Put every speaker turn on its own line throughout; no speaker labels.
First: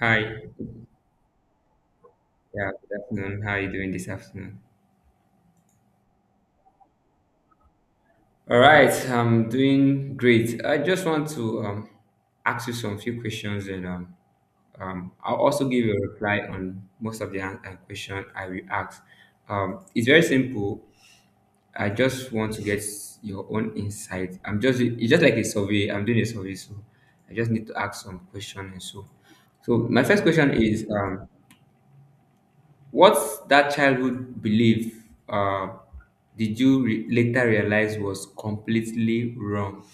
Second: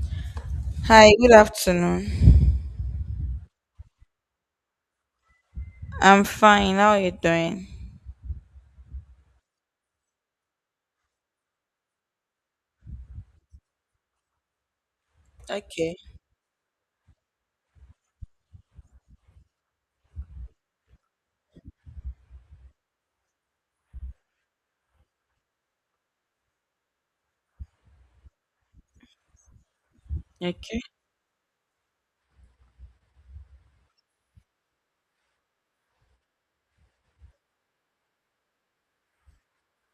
Hi.
Hi, good afternoon.
Yeah, good afternoon. How are you doing this afternoon?
I'm fine. How are you doing?
All right, I'm doing great. I just want to ask you some few questions and I'll also give you
Okay,
a reply on most of the question I will ask. It's very simple. I just want to get your own insight. I'm just It's just like a survey. I'm doing a survey, so I just need to ask some questions and so. So my first question
okay.
is, what's that childhood belief did you later realize was completely wrong?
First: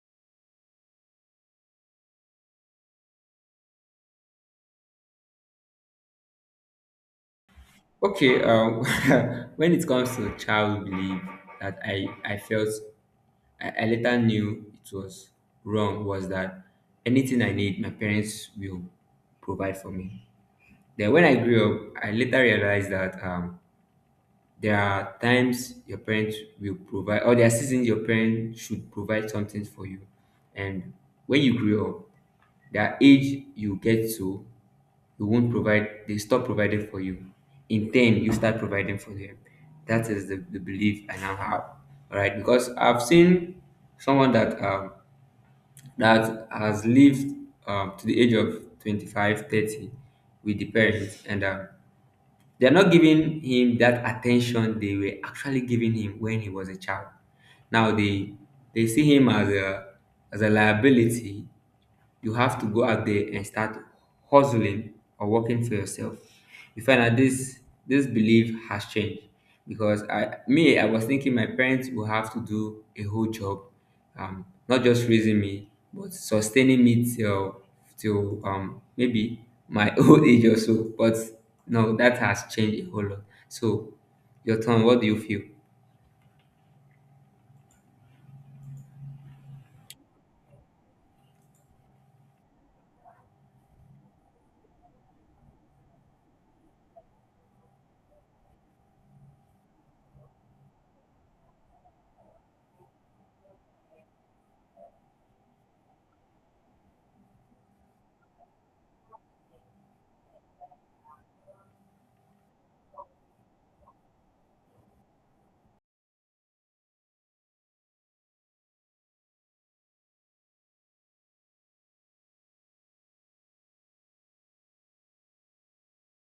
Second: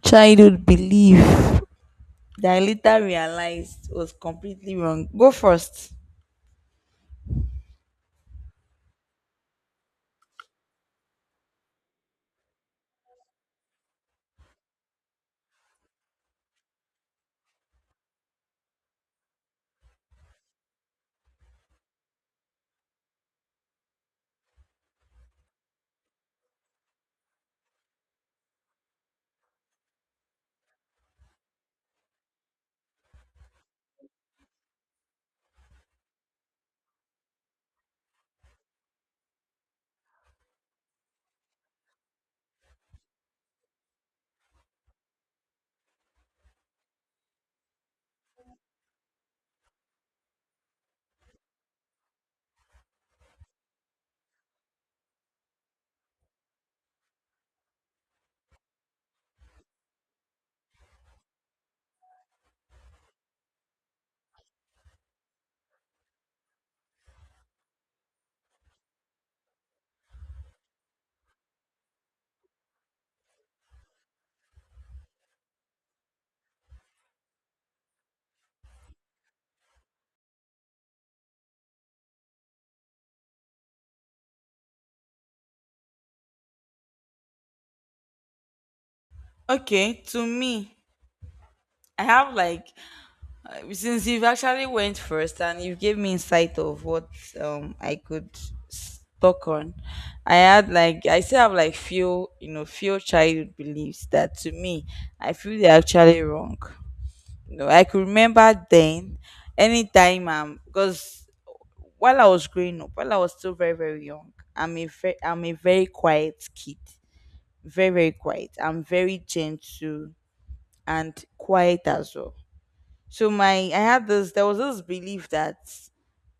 Childhood belief that I later realized was completely wrong. Go first.
Okay, when it comes to childhood belief that I felt I later knew it was wrong was that anything I need, my parents will provide for me. Then when I grew up, I later realized that there are times your parents will provide, or there are seasons your parents should provide something for you. And when you grew up, the age you get to, you won't provide, they stop providing for you. In 10, you start providing for them. That is the belief I now have. All right, because I've seen someone that that has lived to the age of 25, 30, with the parents, and they're not giving him that attention they were actually giving him when he was a child. Now they see him as a liability. You have to go out there and start hustling or working for yourself. You find that this belief has changed because I me I was thinking my parents will have to do a whole job, not just raising me but sustaining me till maybe my old age or so. But no, that has changed a whole lot. So, your turn. What do you feel?
Okay, to me, I have like since you've actually went first and you gave me insight of what I could talk on. I still have like few you know few childhood beliefs that to me I feel they're actually wrong. No, I could remember then, anytime because while I was growing up, while I was still very very young, I'm a very quiet kid, very very quiet. I'm very gentle and quiet as well. So my I had this there was this belief that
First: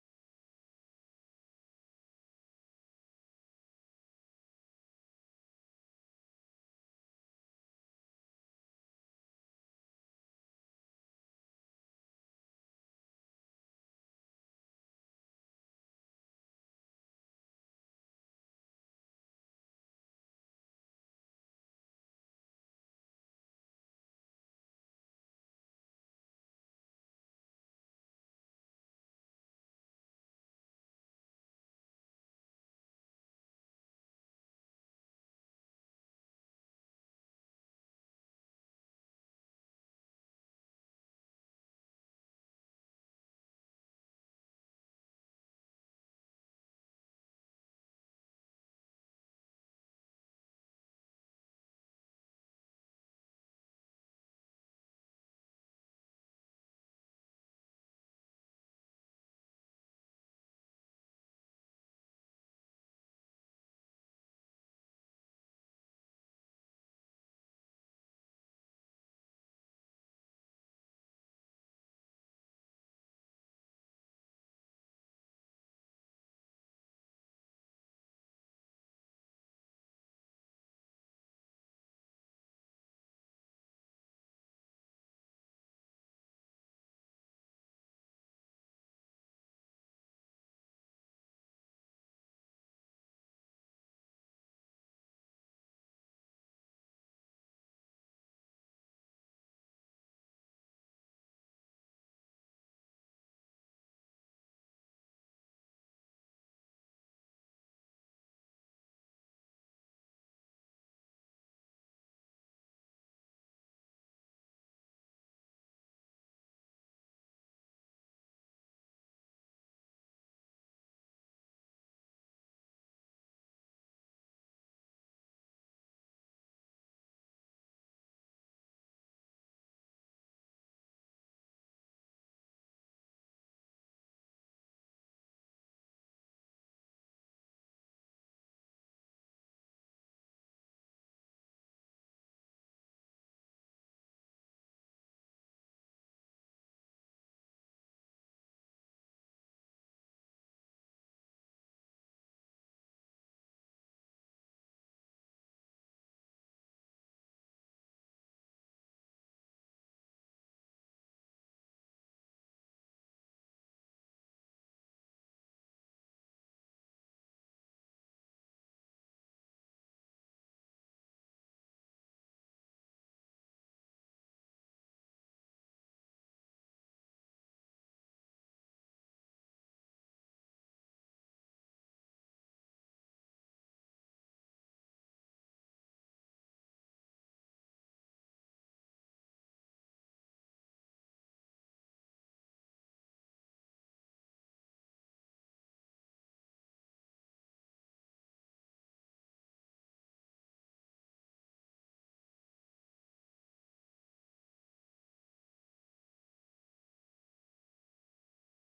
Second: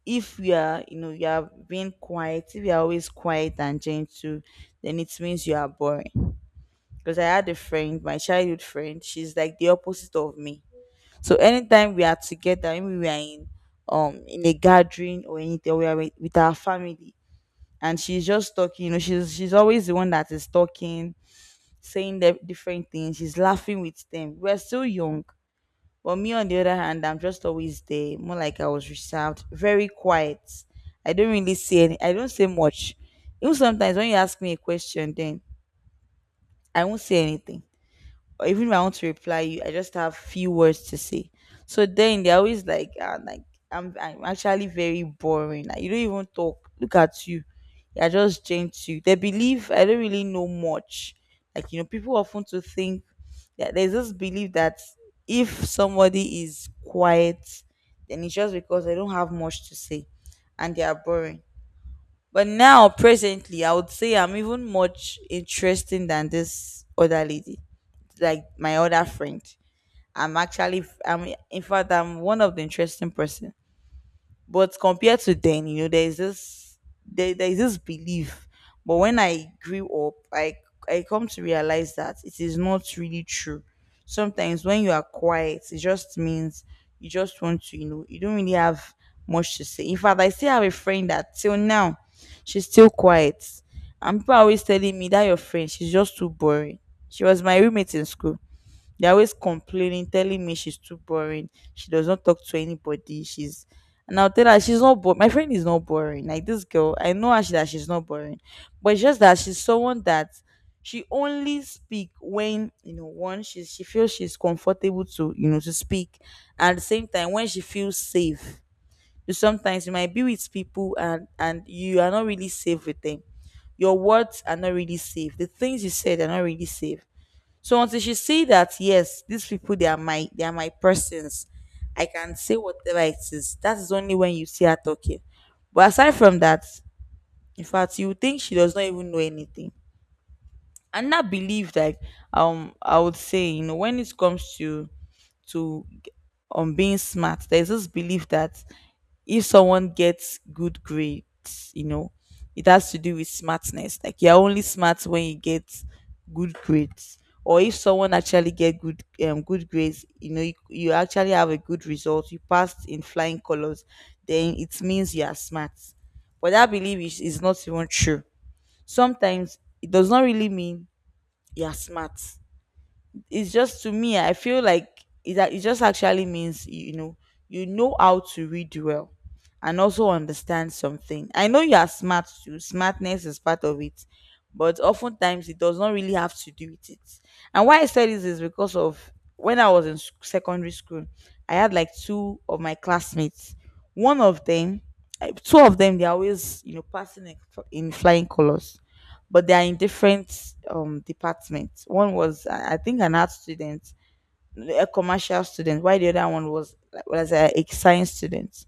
if you are you are being quiet, if you are always quiet and gentle, then it means you are boring. Because I had a friend, my childhood friend, she's like the opposite of me, so anytime we are together, when we are in a gathering or anything, we are with our family, and she's just talking. You know, she's always the one that is talking, saying the different things. She's laughing with them. We're still young, but me on the other hand, I'm just always there, more like I was reserved, very quiet. I don't really say any. I don't say much. Even sometimes when you ask me a question, then I won't say anything, or even if I want to reply you, I just have few words to say. So then they're always like, ah, like I'm actually very boring. Like, you don't even talk. Look at you. You're just Gen 2. They believe I don't really know much. Like, you know, people often to think that there's this belief that if somebody is quiet, then it's just because they don't have much to say and they are boring. But now, presently, I would say I'm even much interesting than this other lady, like my other friend. I'm in fact, I'm one of the interesting person. But compared to then, you know, there's this belief. But when I grew up, I come to realize that it is not really true. Sometimes when you are quiet, it just means you just want to, you know, you don't really have much to say. In fact, I still have a friend that till now, she's still quiet. And people are always telling me that your friend, she's just too boring. She was my roommate in school. They're always complaining, telling me she's too boring. She does not talk to anybody. She's and I'll tell her she's not boring. My friend is not boring. Like this girl, I know her, that she's not boring, but it's just that she's someone that she only speak when one she feels she's comfortable to, to speak, and at the same time when she feels safe. You sometimes you might be with people and you are not really safe with them. Your words are not really safe. The things you said are not really safe, so until she see that yes, these people, they are my persons, I can say whatever it is. That is only when you see her talking. But aside from that, in fact, you think she does not even know anything. And that belief, like I would say, you know, when it comes to to being smart, there's this belief that if someone gets good grades, you know, it has to do with smartness. Like you're only smart when you get good grades. Or if someone actually get good good grades, you know, you actually have a good result, you passed in flying colors, then it means you are smart. But that belief is not even true. Sometimes it does not really mean you are smart. It's just, to me, I feel like that it just actually means, you know, you know how to read well and also understand something. I know you are smart too; smartness is part of it, but oftentimes it does not really have to do with it. And why I said this is because of when I was in secondary school, I had like 2 of my classmates. One of them, two of them, they're always, you know, passing in flying colors, but they are in different departments. One was, I think, an art student, a commercial student, while the other one was like, was a science student.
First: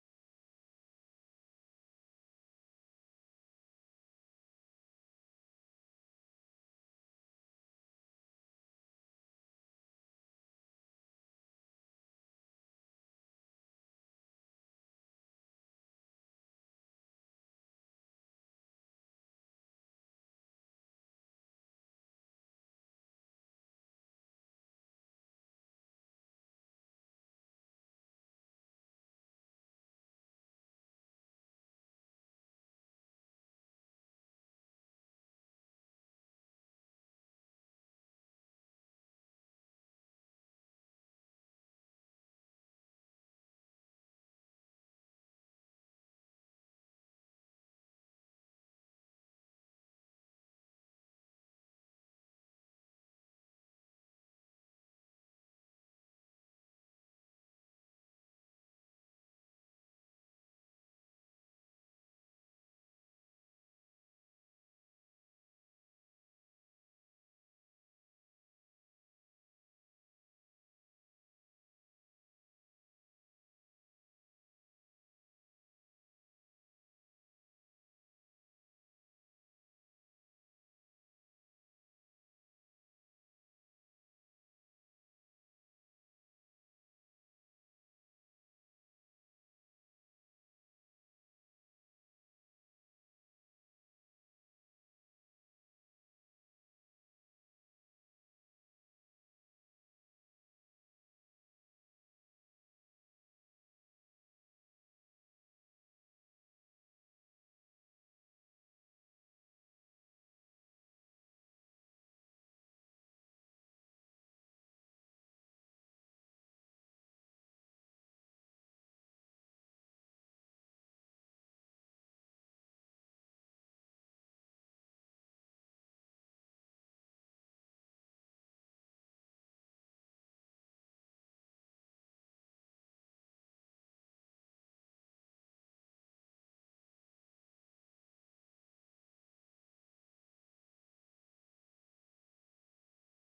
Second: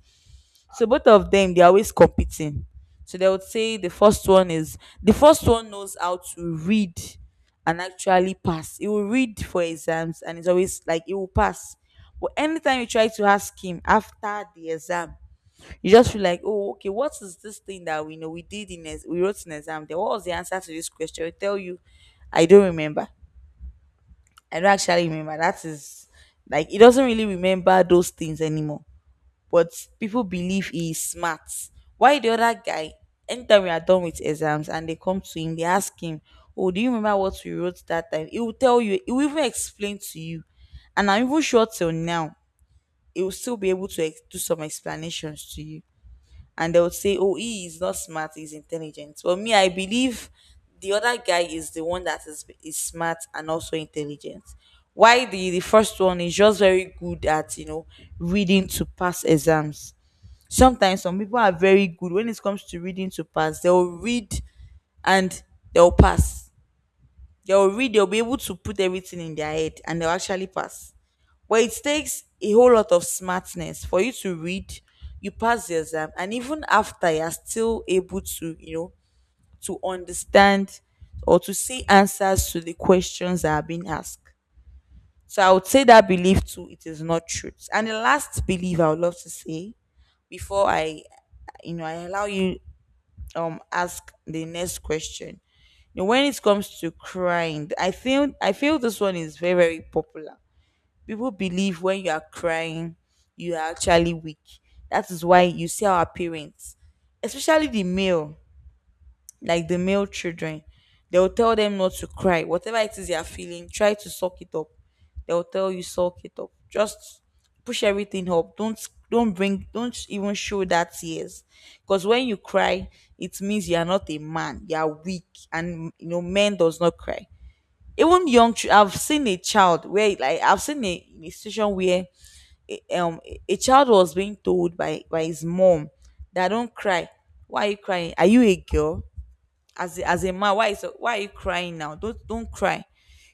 So both of them, they're always competing. So they would say the first one, knows how to read and actually pass. He will read for exams and it's always like he will pass. But anytime you try to ask him after the exam, you just feel like, oh, okay, what is this thing that we know we did in we wrote in exam? There, what was the answer to this question? I tell you, I don't remember. I don't actually remember. That is, like, he doesn't really remember those things anymore. But people believe he is smart. Why the other guy? Anytime we are done with exams and they come to him, they ask him, "Oh, do you remember what we wrote that time?" He will tell you. He will even explain to you, and I'm even sure till now he will still be able to do some explanations to you, and they would say, "Oh, he is not smart; he's intelligent." But me, I believe the other guy is the one that is smart and also intelligent. Why the first one is just very good at, you know, reading to pass exams. Sometimes some people are very good when it comes to reading to pass. They will read and they'll pass. They'll read. They'll be able to put everything in their head and they'll actually pass, but it takes a whole lot of smartness for you to read, you pass the exam, and even after you are still able to, you know, to understand or to see answers to the questions that are being asked. So I would say that belief too, it is not truth. And the last belief I would love to say before I I allow you ask the next question. You know, when it comes to crying, I feel this one is very, very popular. People believe when you are crying, you are actually weak. That is why you see our parents, especially the male, like the male children, they will tell them not to cry. Whatever it is they are feeling, try to suck it up. They will tell you suck it up. Just push everything up. Don't even show that tears. Because when you cry, it means you are not a man. You are weak, and you know men does not cry, even young I've seen a child where, like, I've seen a situation where a- um a child was being told by his mom that don't cry, why are you crying, are you a girl, as as a man, why are you crying, now don't cry,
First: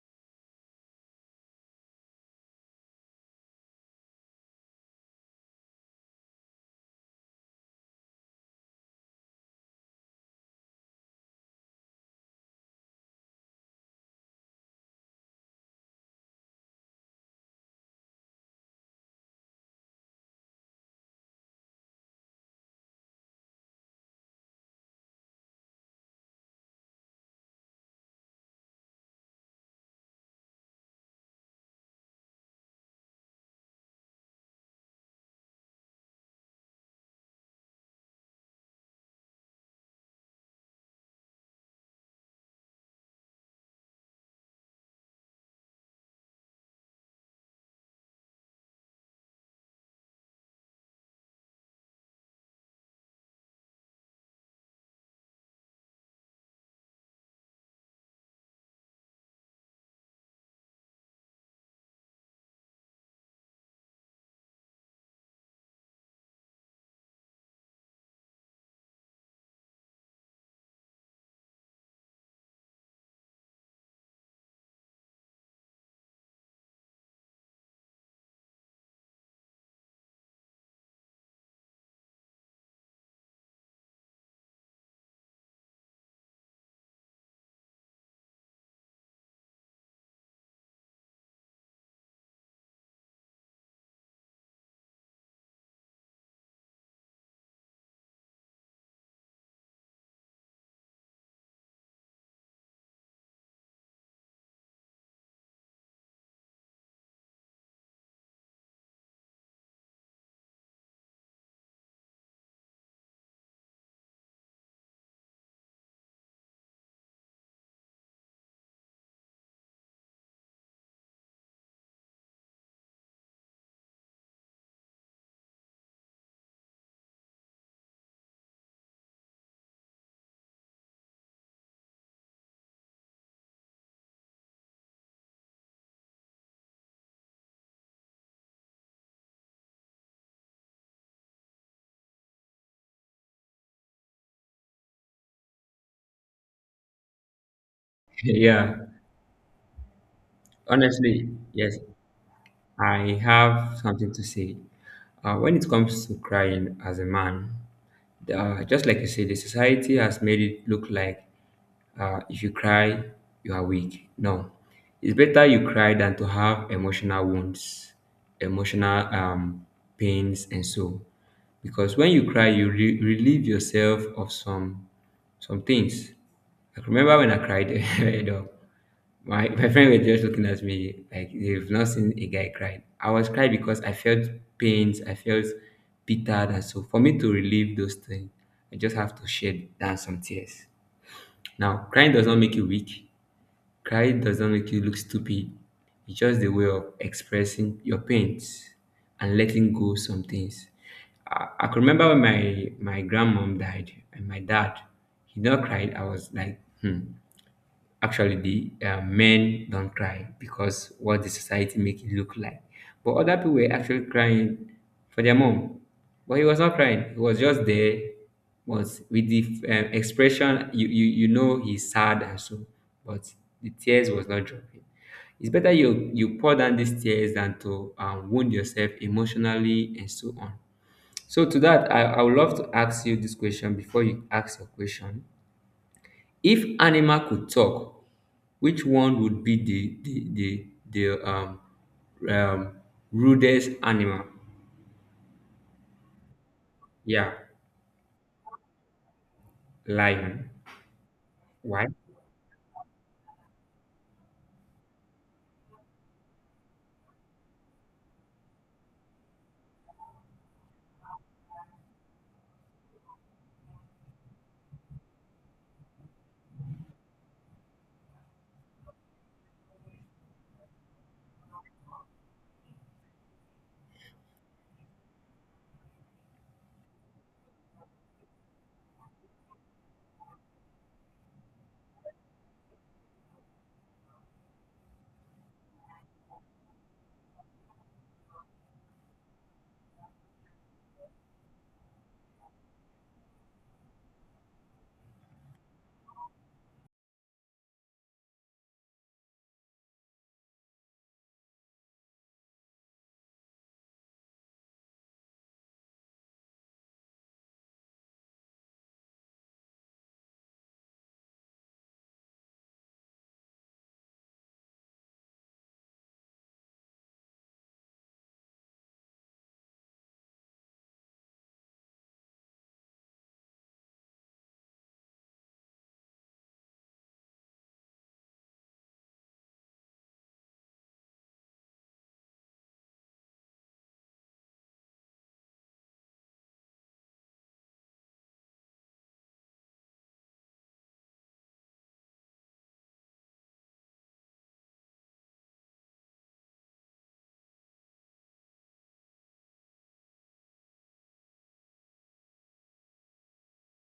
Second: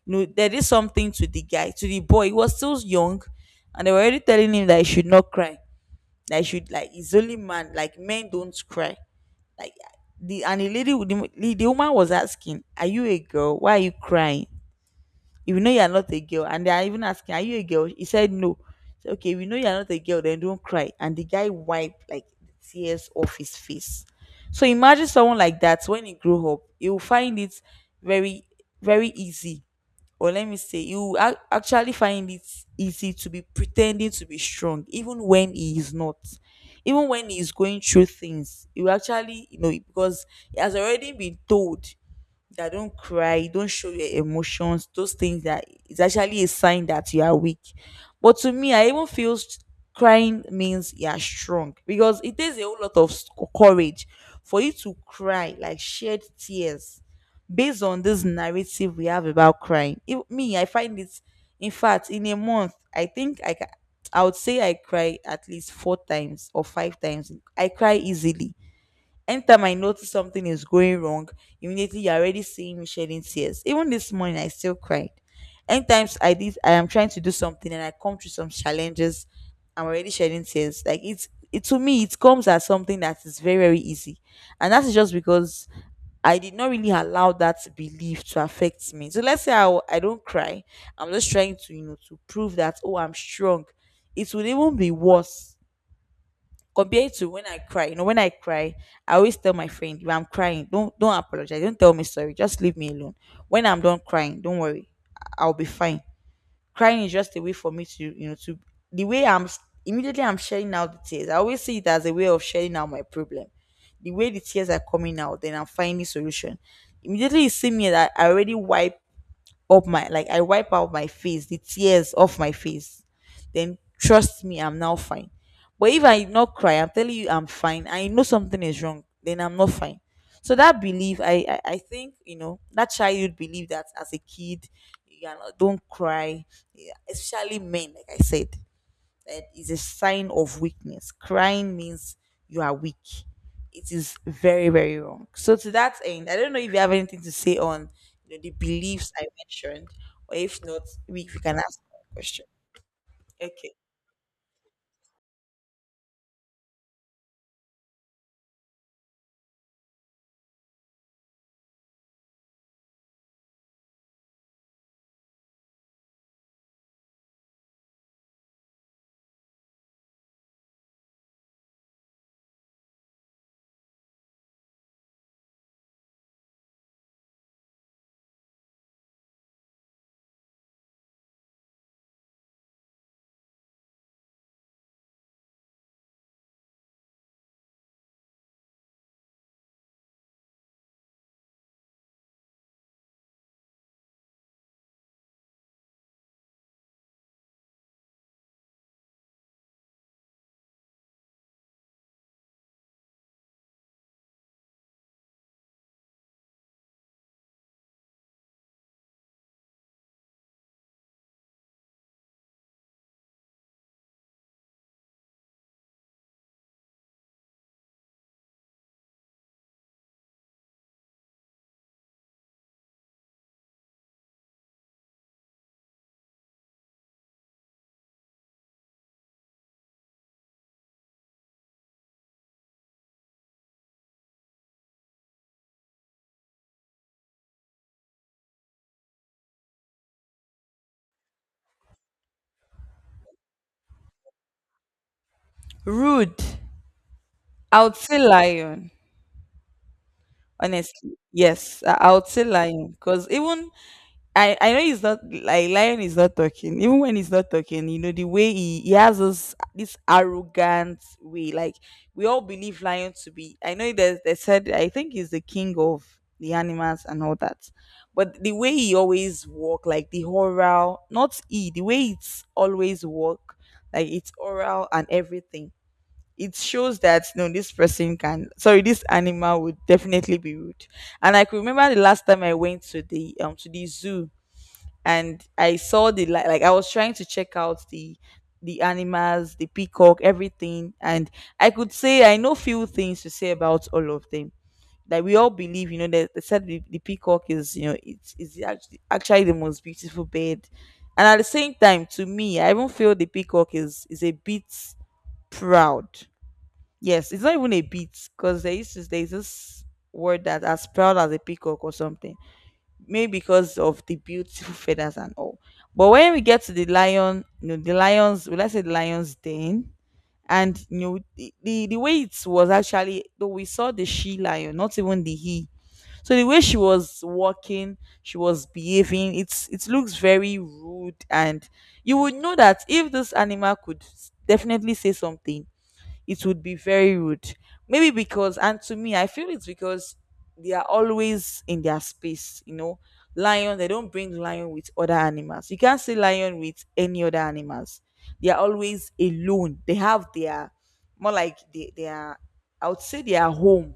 you know. There is something to the guy, to the boy. He was still young, and they were already telling him that he should not cry, that he should, like, he's only man, like men don't cry. Like, the lady with the woman was asking, are you a girl, why are you crying, if you know you are not a girl, and they are even asking, are you a girl? He said no. So, okay, we know you are not a girl, then don't cry. And the guy wiped like the tears off his face. So imagine someone like that, when he grew up, he will find it very, very easy. Or let me say, he will actually find it easy to be pretending to be strong, even when he is not. Even when he is going through things, he will actually, you know, because he has already been told that don't cry, don't show your emotions, those things that is actually a sign that you are weak. But to me, I even feel crying means you are strong, because it takes a whole lot of courage for you to cry, like shed tears, based on this narrative we have about crying. If me, I find it, in fact, in a month, I think I can. I would say I cry at least 4 times or 5 times. I cry easily. Anytime I notice something is going wrong, immediately you're already seeing me shedding tears. Even this morning, I still cried. Anytimes I did, I am trying to do something and I come through some challenges, I'm already shedding tears. Like it's it To me, it comes as something that is very very easy, and that's just because I did not really allow that belief to affect me. So let's say I don't cry. I'm just trying to, to prove that, oh, I'm strong. It would even be worse compared to when I cry. You know, when I cry, I always tell my friend, if I'm crying, don't apologize. Don't tell me sorry. Just leave me alone. When I'm done crying, don't worry. I'll be fine. Crying is just a way for me to, you know, to the way I'm s- immediately I'm sharing out the tears. I always see it as a way of sharing out my problem. The way the tears are coming out, then I'm finding solution. Immediately you see me that I already wipe up my like I wipe out my face, the tears off my face. Then trust me, I'm now fine. But if I not cry, I'm telling you I'm fine. I know something is wrong, then I'm not fine. So that belief, I think you know that childhood belief that as a kid, you know, don't cry, yeah, especially men, like I said. It is a sign of weakness. Crying means you are weak. It is very, very wrong. So to that end, I don't know if you have anything to say on you know, the
Yeah,
beliefs I mentioned, or if not,
honestly,
we can
yes.
ask a question.
I
Okay.
have something to say. When it comes to crying as a man, just like you say, the society has made it look like if you cry, you are weak. No, it's better you cry than to have emotional wounds, emotional pains, and so. Because when you cry, you relieve yourself of some things. I remember when I cried, you know, my friend were just looking at me like they've not seen a guy cry. I was crying because I felt pains, I felt bitter, and so for me to relieve those things, I just have to shed down some tears. Now, crying does not make you weak. Crying does not make you look stupid. It's just the way of expressing your pains and letting go some things. I can remember when my grandmom died and my dad, he not cried. I was like, hmm. Actually, the men don't cry because what the society make it look like. But other people were actually crying for their mom, but he was not crying. He was just there, was with the expression you know he's sad and so, but the tears was not dropping. It's better you pour down these tears than to wound yourself emotionally and so on. So to that, I would love to ask you this question before you ask your question. If animal could talk, which one would be the um rudest animal?
Rude.
Yeah,
I would say lion.
lion.
Honestly, yes,
Why?
I would say lion because even I know he's not like lion is not talking even when he's not talking you know the way he has this arrogant way like we all believe lion to be. I know there's they said I think he's the king of the animals and all that, but the way he always walk like the oral not he the way it's always walk like it's oral and everything, it shows that no this person can, sorry, this animal would definitely be rude. And I could remember the last time I went to the zoo and I saw the light. Like I was trying to check out the animals, the peacock, everything, and I could say I know few things to say about all of them. Like we all believe, you know, that they said the peacock is, you know, it's is actually, actually the most beautiful bird. And at the same time, to me, I even feel the peacock is a bit proud. Yes, it's not even a bit because there is this word that as proud as a peacock or something, maybe because of the beautiful feathers and all. But when we get to the lion, you know, the lions, well, let's say the lion's den, and you know, the way it was actually, though we saw the she lion, not even the he. So the way she was walking, she was behaving, it's it looks very rude, and you would know that if this animal could definitely say something, it would be very rude. Maybe because, and to me, I feel it's because they are always in their space. You know, lion, they don't bring lion with other animals. You can't see lion with any other animals. They are always alone. They have their, more like they are, I would say they are home.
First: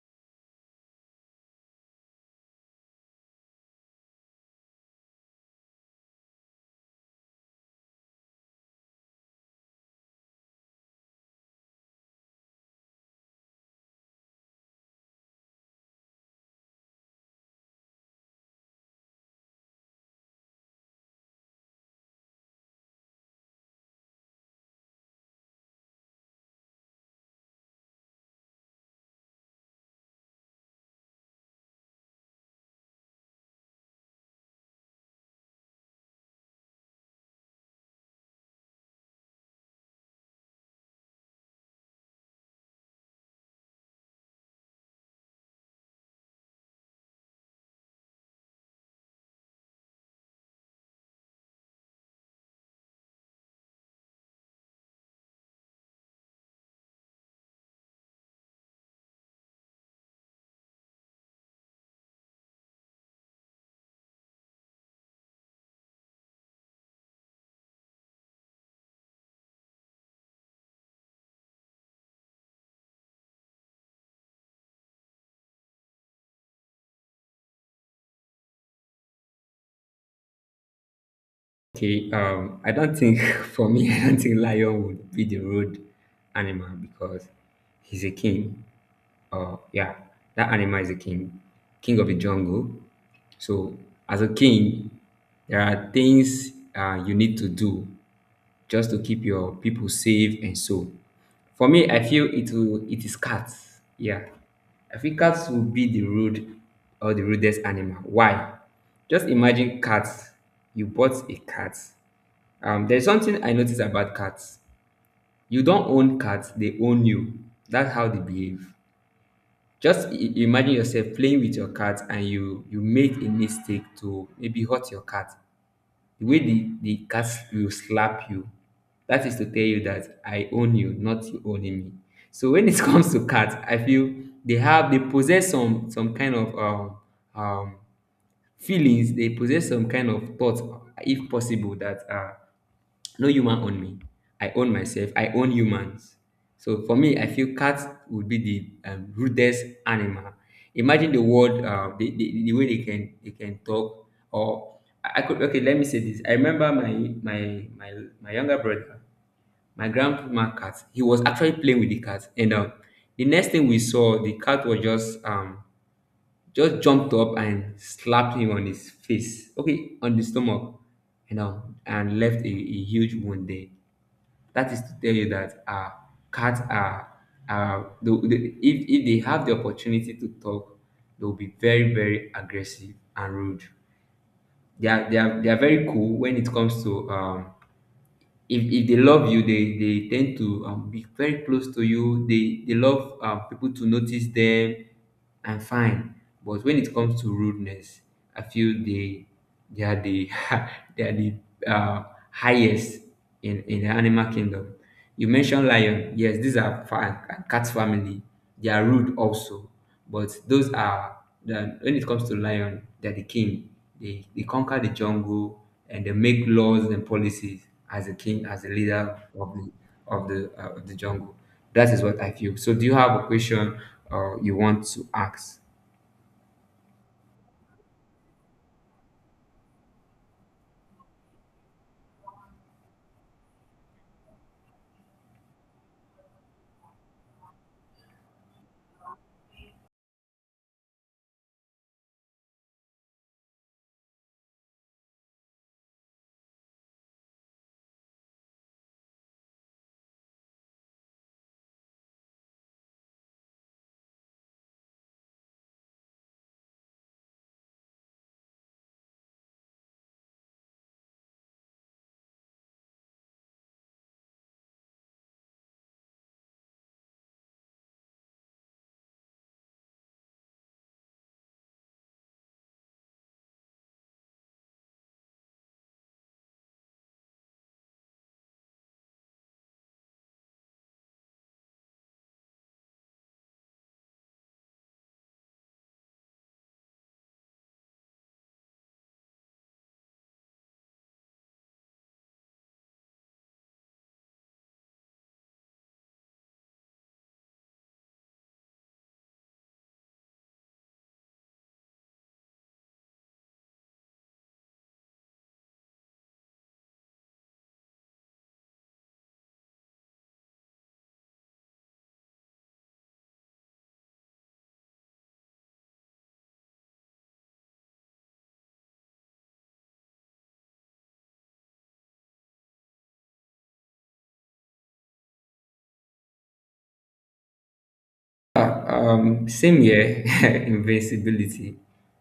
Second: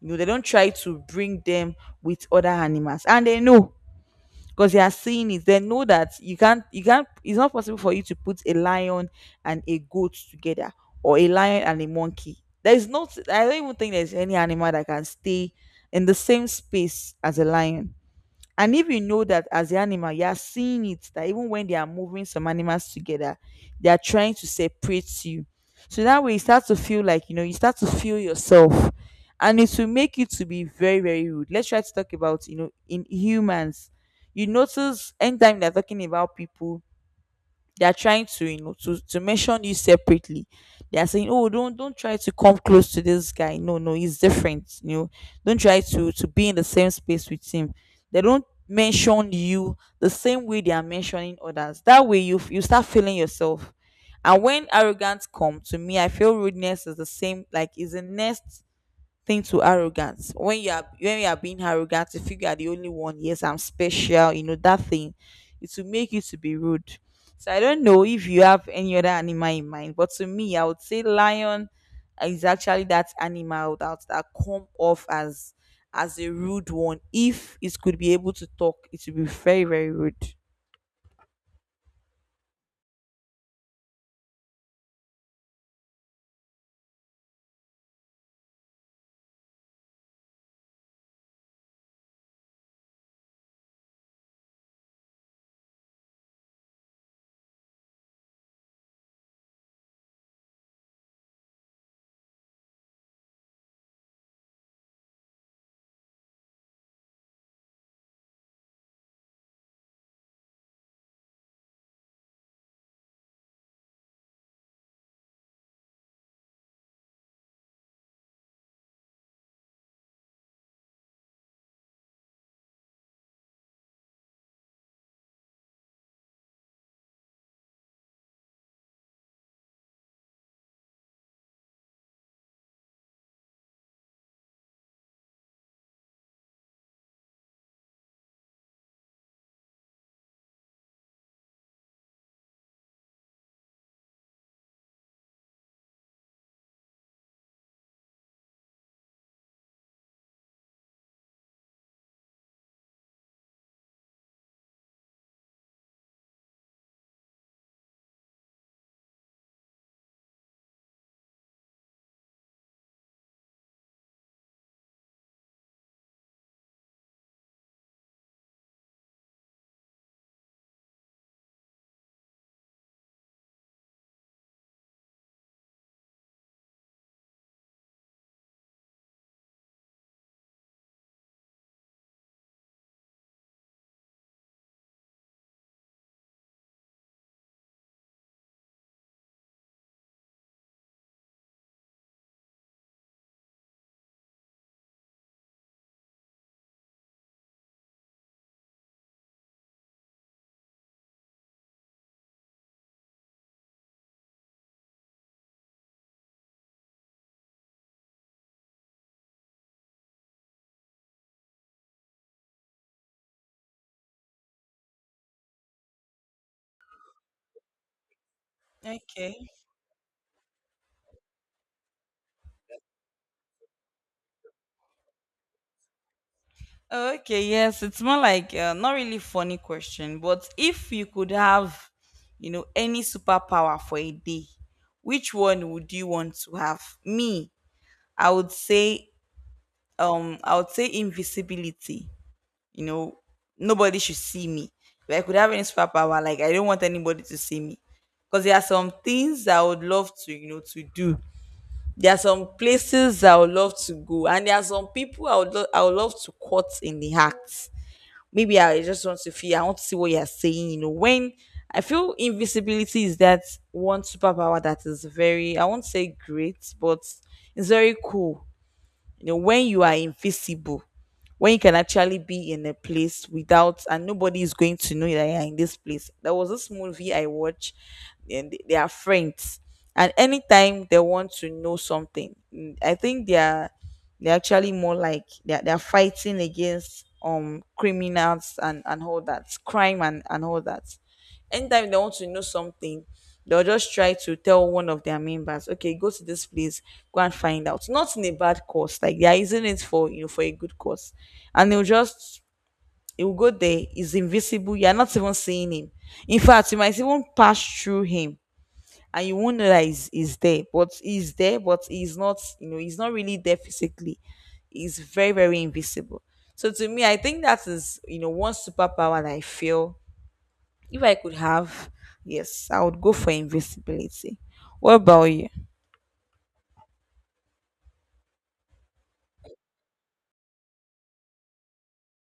You know, they don't try to bring them with other animals. And they know because they are seeing it, they know that you can't, it's not possible for you to put a lion and a goat together, or a lion and a monkey. There is not, I don't even think there's any animal that can stay in the same space as a lion. And if you know that as the animal, you are seeing it, that even when they are moving some animals together, they are trying to separate you. So that way you start to feel like, you know, you start to feel yourself. And it will make you to be very, very rude. Let's try to talk about, you know, in humans. You notice anytime they're talking about people, they are trying to you know to mention you separately. They are saying oh don't try to come close to this guy, no no he's different, you know, don't try to be in the same space with him. They don't mention you the same way they are mentioning others. That way you you start feeling yourself. And when arrogance come to me, I feel rudeness is the same, like is the next thing to arrogance. When you are being arrogant, you feel you are the only one, yes I'm special, you know that thing, it will make you to be rude. So I don't know if you have any other animal in mind, but to me I would say lion is actually that animal that come off as a rude one. If it could be able to talk, it would be very very rude.
Okay, I don't think for me I don't think lion would be the rude animal because he's a king. Yeah, that animal is a king, king of the jungle. So as a king, there are things you need to do just to keep your people safe and so. For me, I feel it is cats. Yeah. I feel cats will be the rude or the rudest animal. Why? Just imagine cats. You bought a cat. There's something I noticed about cats. You don't own cats, they own you. That's how they behave. Just imagine yourself playing with your cat and you make a mistake to maybe hurt your cat. The way the cat will slap you, that is to tell you that I own you, not you owning me. So when it comes to cats, I feel they possess some kind of um feelings. They possess some kind of thought, if possible, that no human own me. I own myself. I own humans. So for me, I feel cats would be the rudest animal. Imagine the word, the way they can talk. Or I could, okay, let me say this. I remember my my my younger brother, my grandma cat. He was actually playing with the cat, and the next thing we saw, the cat was just jumped up and slapped him on his face. Okay, on the stomach, you know, and left a huge wound there. That is to tell you that cats are if they have the opportunity to talk, they'll be very very aggressive and rude. They are very cool when it comes to if they love you, they tend to be very close to you. They love people to notice them and fine. But when it comes to rudeness, I feel they are the they are the uh, highest in the animal kingdom. You mentioned lion. Yes, these are cat family. They are rude also. But those are the when it comes to lion, they're the king. They conquer the jungle and they make laws and policies as a king, as a leader
Okay.
of the of the jungle. That is what I feel. So, do you have a question or you want to ask?
Okay, yes, it's more like not really funny question, but if you could have, you know, any superpower for a day, which one would you want to have? Me, I would say, I would say invisibility. You know, nobody should see me. If I could have any superpower, like I don't want anybody to see me, because there are some things I would love to, you know, to do. There are some places I would love to go, and there are some people I would, I would love to cut in the act. Maybe I just want to feel, I want to see what you're saying. You know, when I feel invisibility is that one superpower that is very, I won't say great, but it's very cool. You know, when you are invisible, when you can actually be in a place without and nobody is going to know that you're in this place. There was this movie I watched, and they are friends. And anytime they want to know something, mm, I think they are, they're actually more like they're fighting against criminals and all that crime and all that. Anytime they want to know something, they'll just try to tell one of their members, okay, go to this place, go and find out. Not in a bad course, like they're using it for you know for a good cause. And they'll just, he'll go there, he's invisible, you're not even seeing him. In fact, you might even pass through him and you won't know that he's there, but he's there, but he's not, you know, he's not really there physically. He's very very invisible. So to me I think that is you know one superpower that I feel if I could have, yes, I would go for invisibility. What about you?
Uh, same here, invincibility.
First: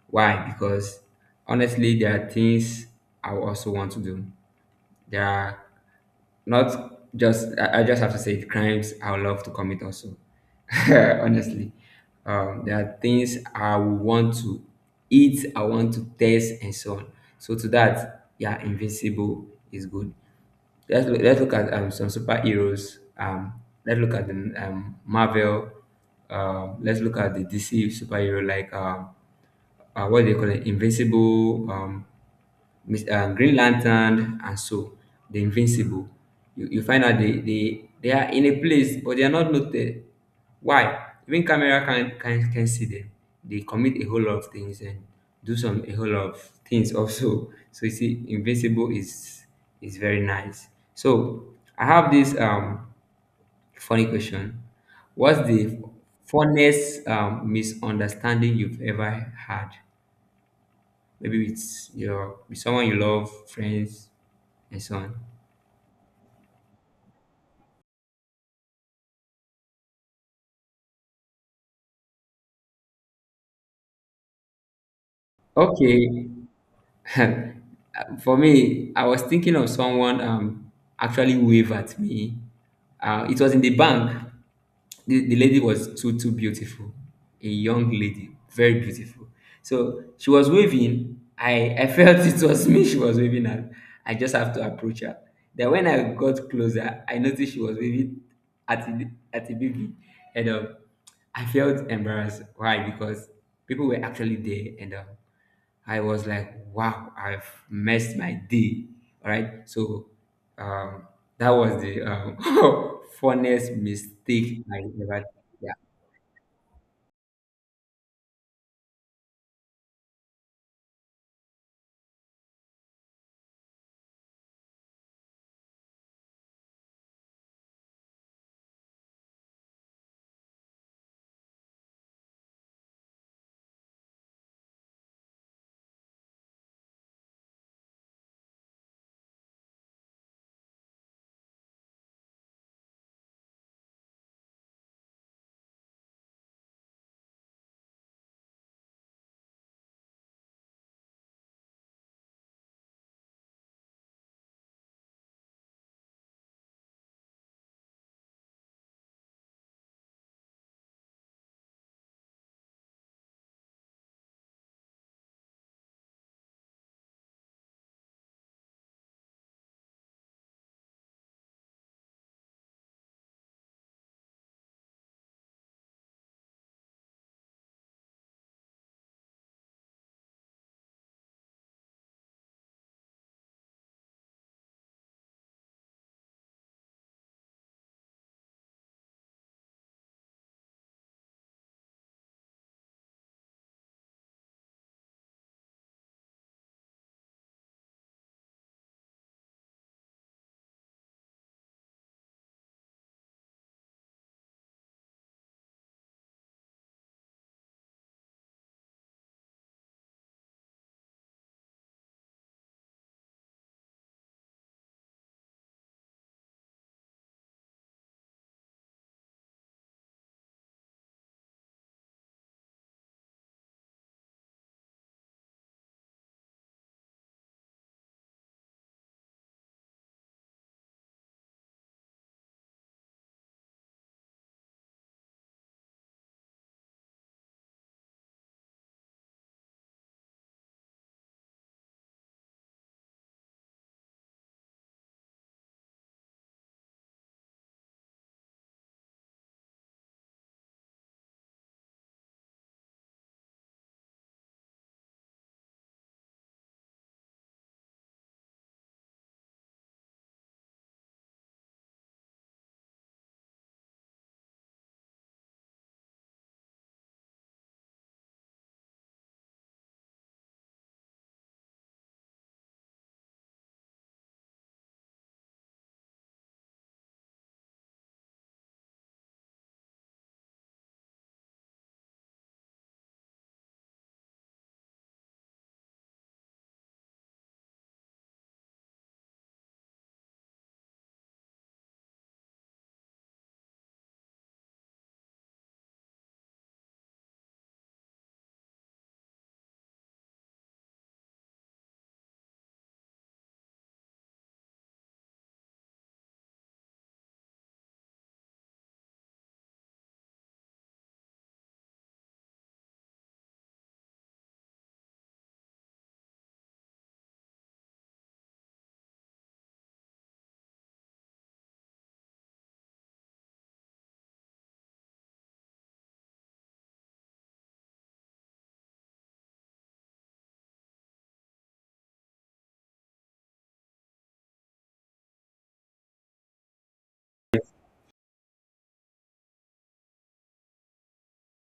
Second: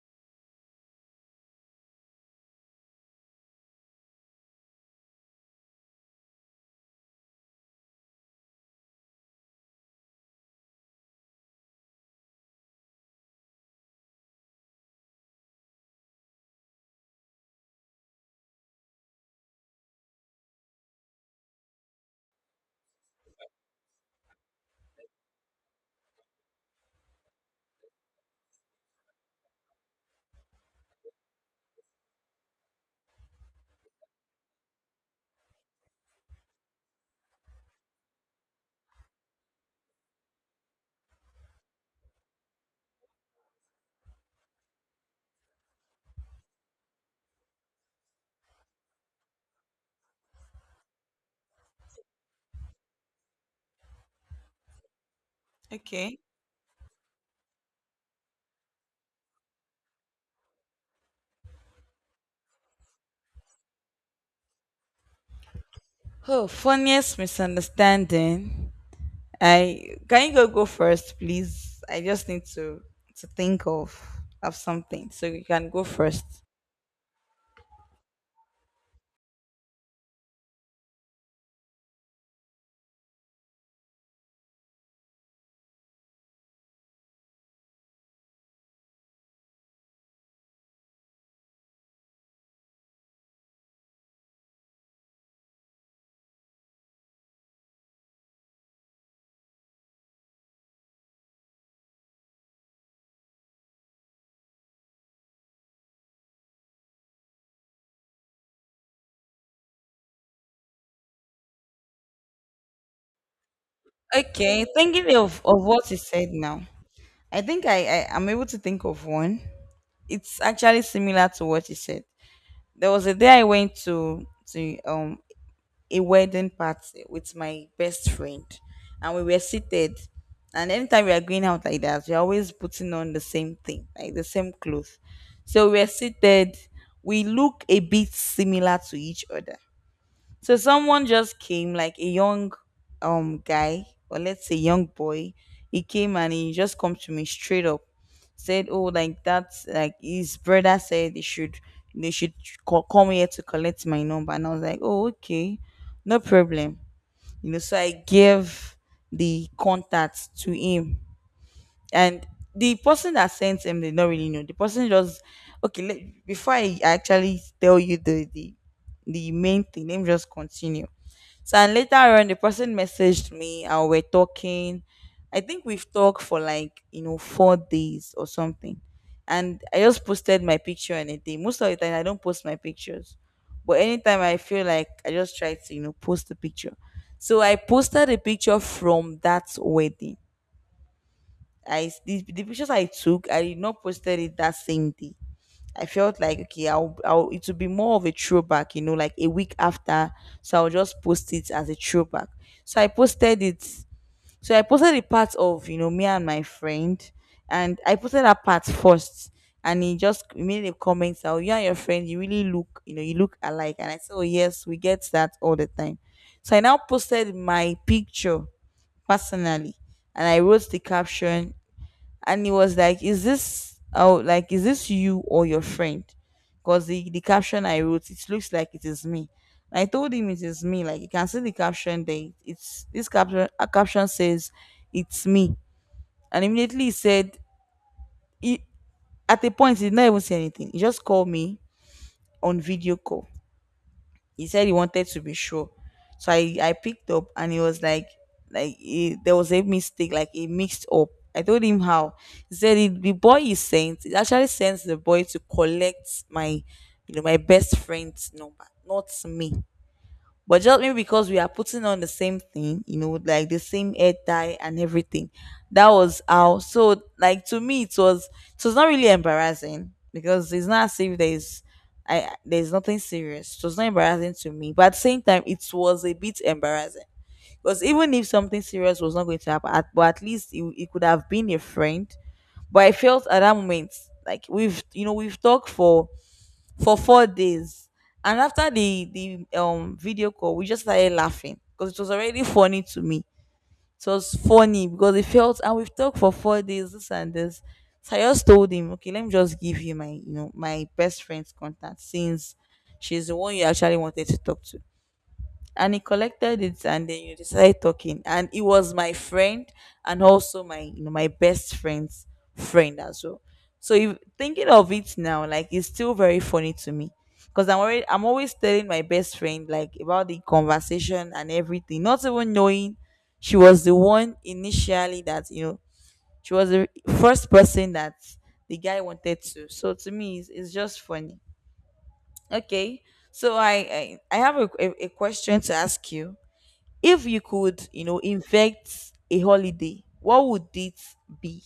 Why? Because honestly, there are things I also want to do. There are not just I just have to say it, crimes I would love to commit also. Honestly, there are things I would want to eat, I want to taste, and so on. So to that, yeah, invincible is good. Let's look at some superheroes. Let's look at the Marvel. Let's look at the DC superhero like what do you call it? Invincible, Green Lantern, and so the Invincible. You find out they are in a place, but they are not noted. Why? Even camera can see them. They commit a whole lot of things and do some a whole lot of things also. So you see, Invincible is very nice. So I have this funny question. What's the
Okay.
funniest misunderstanding you've ever had? Maybe with your with someone you love, friends, and so on.
Oh, funniest misunderstanding. I can, you go first, please? I just need to think of something, so you can go first.
Okay, for me, I was thinking of someone actually wave at me. It was in the bank. The lady was too beautiful, a young lady, very beautiful. So she was waving. I felt it was me she was waving at. I just have to approach her. Then when I got closer, I noticed she was waving at the baby, and I felt embarrassed. Why? Because people were actually there, and I was like, wow, I've messed my day. All right. So um, that was the funniest mistake
Okay,
I
thinking
ever.
of
Yeah.
what you said now. I think I'm able to think of one. It's actually similar to what you said. There was a day I went to a wedding party with my best friend, and we were seated. And anytime we are going out like that, we're always putting on the same thing, like the same clothes. So we were seated. We look a bit similar to each other. So someone just came, like a young guy, or let's say young boy. He came and he just come to me straight up, said, "Oh, like that's like his brother said they should they should call, come here to collect my number." And I was like, "Oh, okay, no problem." You know, so I gave the contact to him, and the person that sent him did not really know. The person just okay. Let, before I actually tell you the main thing, let me just continue. So and later on, the person messaged me and we're talking. I think we've talked for like you know 4 days or something. And I just posted my picture on a day. Most of the time, I don't post my pictures, but anytime I feel like I just try to you know post the picture. So I posted a picture from that wedding. I the pictures I took, I did not posted it that same day. I felt like okay, I'll it will be more of a throwback, you know, like a week after. So I'll just post it as a throwback. So I posted it. So I posted the part of me and my friend, and I posted that part first, and he just made a comment that, oh, you and your friend, you really look, you look alike. And I said, oh yes, we get that all the time. So I now posted my picture personally, and I wrote the caption, and he was like, is this, oh, like, is this you or your friend? Because the caption I wrote, it looks like it is me. And I told him it is me. Like, you can see the caption there. It's this caption. A caption says it's me. And immediately he said he, at a point he did not even say anything. He just called me on video call. He said he wanted to be sure. So I picked up and he was like, there was a mistake, like he mixed up. I told him how. He said the boy he sent, it actually sends the boy to collect my, my best friend's number, not me. But just maybe because we are putting on the same thing, like the same hair dye and everything. That was how. So, like, to me, it was, it was not really embarrassing because it's not as if there's, I there's nothing serious. It was not embarrassing to me, but at the same time, it was a bit embarrassing because even if something serious was not going to happen, but at least it could have been a friend. But I felt at that moment, like, we've, we've talked for 4 days. And after the video call, we just started laughing because it was already funny to me. It was funny because it felt, and we've talked for 4 days, this and this. So I just told him, okay, let me just give you my, my best friend's contact, since she's the one you actually wanted to talk to. And he collected it, and then you decided talking, and he was my friend and also my, my best friend's friend as well. So if thinking of it now, like, it's still very funny to me because I'm always telling my best friend, like, about the conversation and everything, not even knowing she was the one initially that, she was the first person that the guy wanted to. So to me, it's just funny. Okay, so I have a, a question to ask you. If you could, infect a holiday, what would it be?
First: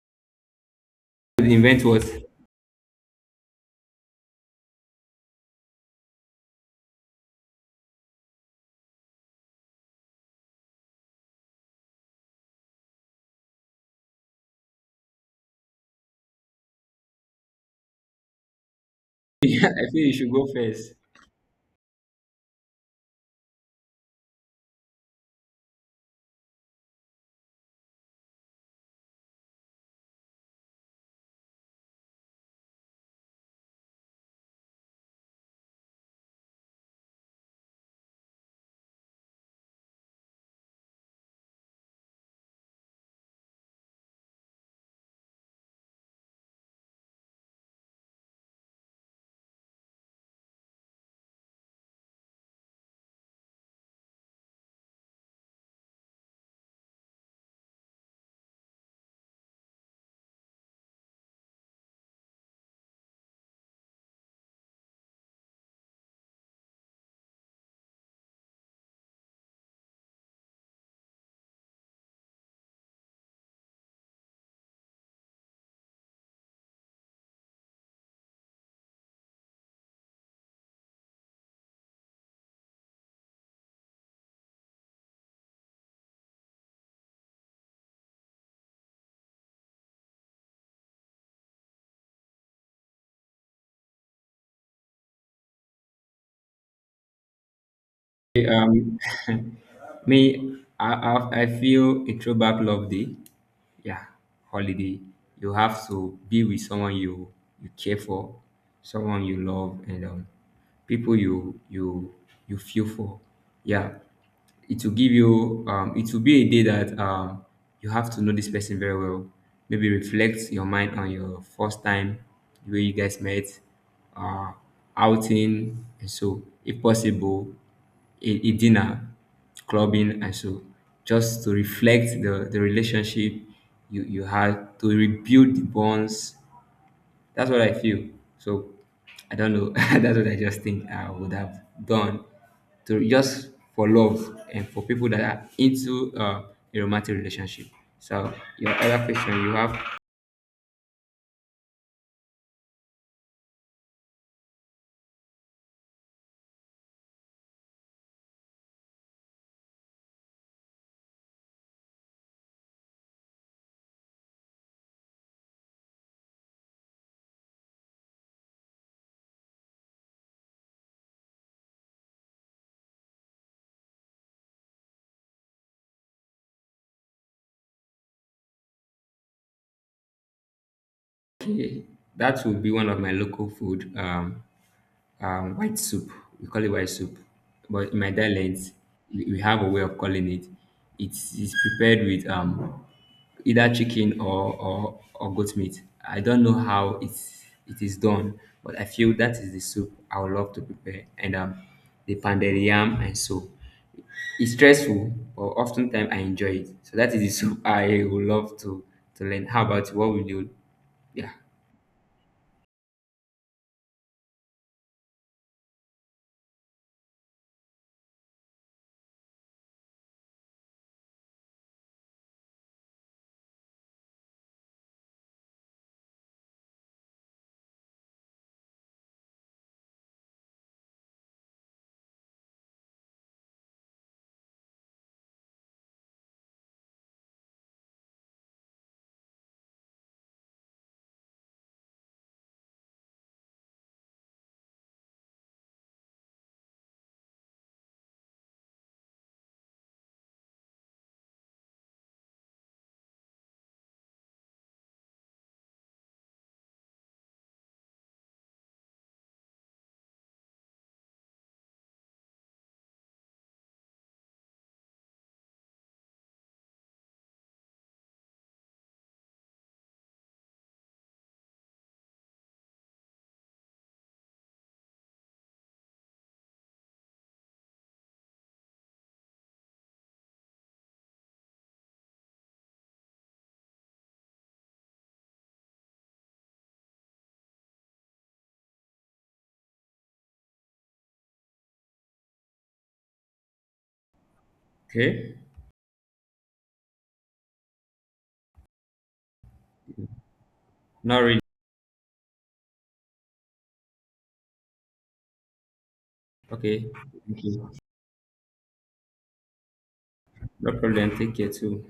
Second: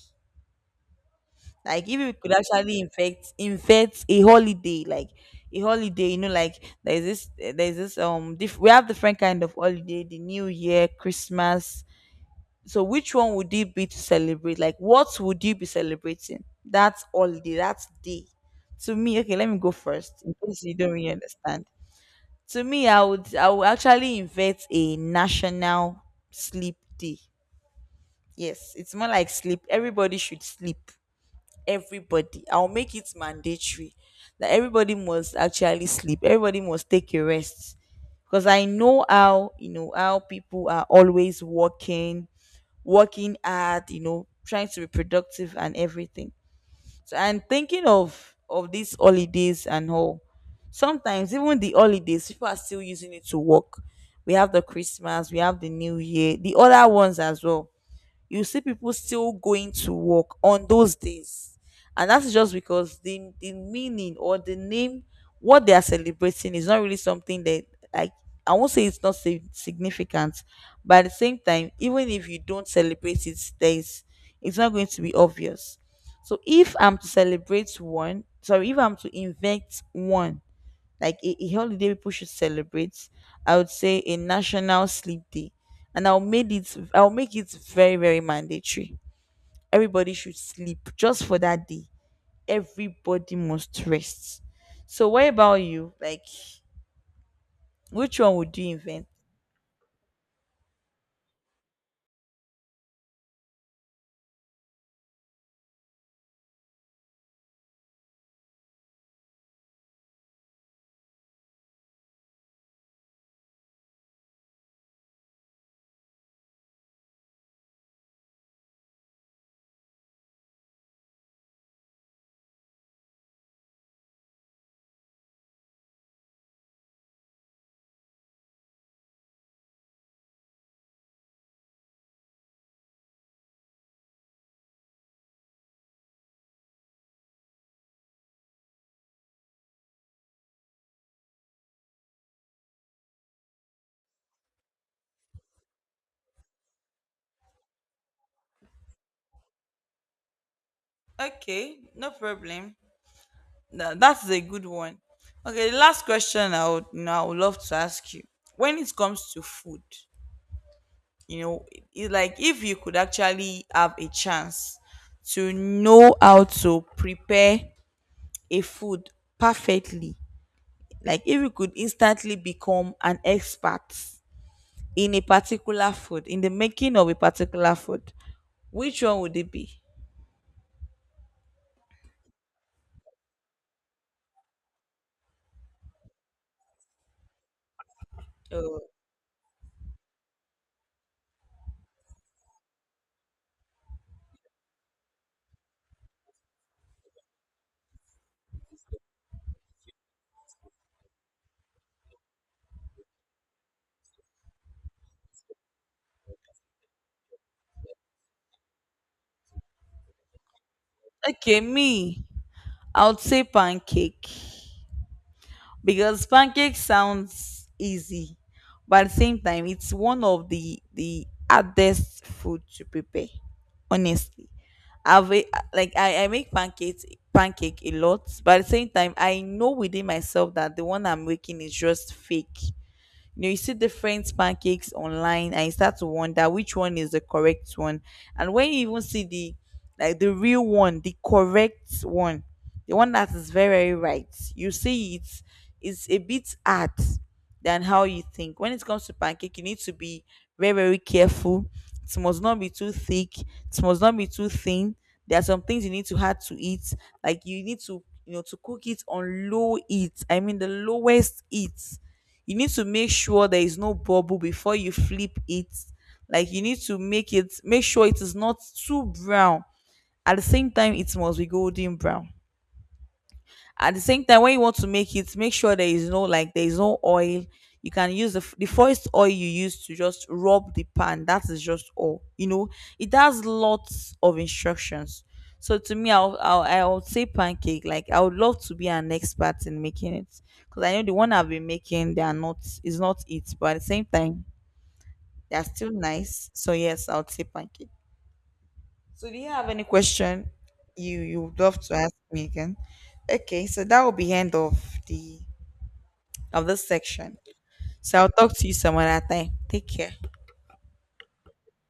The event
Like, if
was,
you could actually infect a holiday, like a holiday, you know, like there's this, we have different kind of holiday, the New Year, Christmas. So which one would it be to celebrate? Like, what would you be celebrating? That's holiday, that's day. To me, okay, let me
yeah,
go
I feel you
first
should
in
go
case you don't
first.
really understand. To me, I would, I would actually invent a national sleep day. Yes, it's more like sleep. Everybody should sleep. Everybody. I'll make it mandatory that everybody must actually sleep. Everybody must take a rest. Because I know how, you know, how people are always working, working hard, you know, trying to be productive and everything. So I'm thinking of these holidays and all. Sometimes even the holidays, people are still using it to work. We have the Christmas, we have the New Year, the other ones as well. You see people still going to work on those days. And that's just because the meaning or the name, what they are celebrating is not really something that, like, I won't say it's not significant, but at the same time, even if you don't celebrate it, days, it's not going to be obvious. So if I'm to celebrate one, sorry, if I'm to invent one, like a holiday people should celebrate, I would say a national sleep day. And I'll make it, I'll make it very, very mandatory. Everybody should sleep just for that day. Everybody must rest. So what about you? Like, which one would you invent?
Me, I feel a throwback love day. Yeah, holiday. You have to be with someone you care for, someone you love, and people you feel for. Yeah, it will give you it will be a day that you have to know this person very well. Maybe reflect your mind on your first time, the way you guys met, uh, outing, and so if possible, a dinner, clubbing, and so. Just to reflect the relationship you had, to rebuild the bonds, that's what I feel. So I don't know. That's what I just think I would have done to just for love and for people that are into a romantic relationship. So your other question you have,
Okay, no problem. That's a good one. Okay, the last question I would, you know, I would love to ask you. When it comes to food, you know, it's like, if you could actually have a chance to know how to prepare a food perfectly, like if you could instantly become an expert in a particular food, in the making of a particular food, which one would it be?
okay, that would be one of my local food. White soup. We call it white soup, but in my dialect,
Oh,
we have a way of calling it. It's prepared with either chicken or goat meat. I don't know how it is done, but I feel that is the soup I would love to prepare. And the pounded yam and so it's stressful, but oftentimes I enjoy it. So that is the soup I would love to learn. How about you? What will you? Yeah.
okay. Me, I would say pancake, because pancake sounds easy, but at the same time it's one of the hardest food to prepare, honestly. i've a- like I make pancake a lot, but at the same time I know within myself that the one I'm making is just fake. You know, you see different pancakes online and you start to wonder which one is the correct one. And when you even see the, like the real one, the correct one, the one that is very, very right, you see it, is a bit hard than how you think. When it comes to pancake, you need to be very, very careful. It must not be too thick, it must not be too thin. There are some things you need to have to eat, like you need to, you know, to cook it on low heat, I mean the lowest heat. You need to make sure there is no bubble before you flip it. Like you need to make it, make sure it is not too brown. At the same time, it must be golden brown. At the same time, when you want to make it, make sure there is no, like there is no oil. You can use the first oil you use to just rub the pan. That is just all, you know. It has lots of instructions. So to me, I'll say pancake. Like, I would love to be an expert in making it, because I know the one I've been making, they are not, is not it. But at the same time,
Okay.
they are still nice. So yes, I'll say pancake. So do you have any question
Not really.
you would love to ask me again? Okay, so that will be end of the, of this
Okay.
section.
Thank you.
So I'll talk to you some other time. Take care.
No problem. Take care too.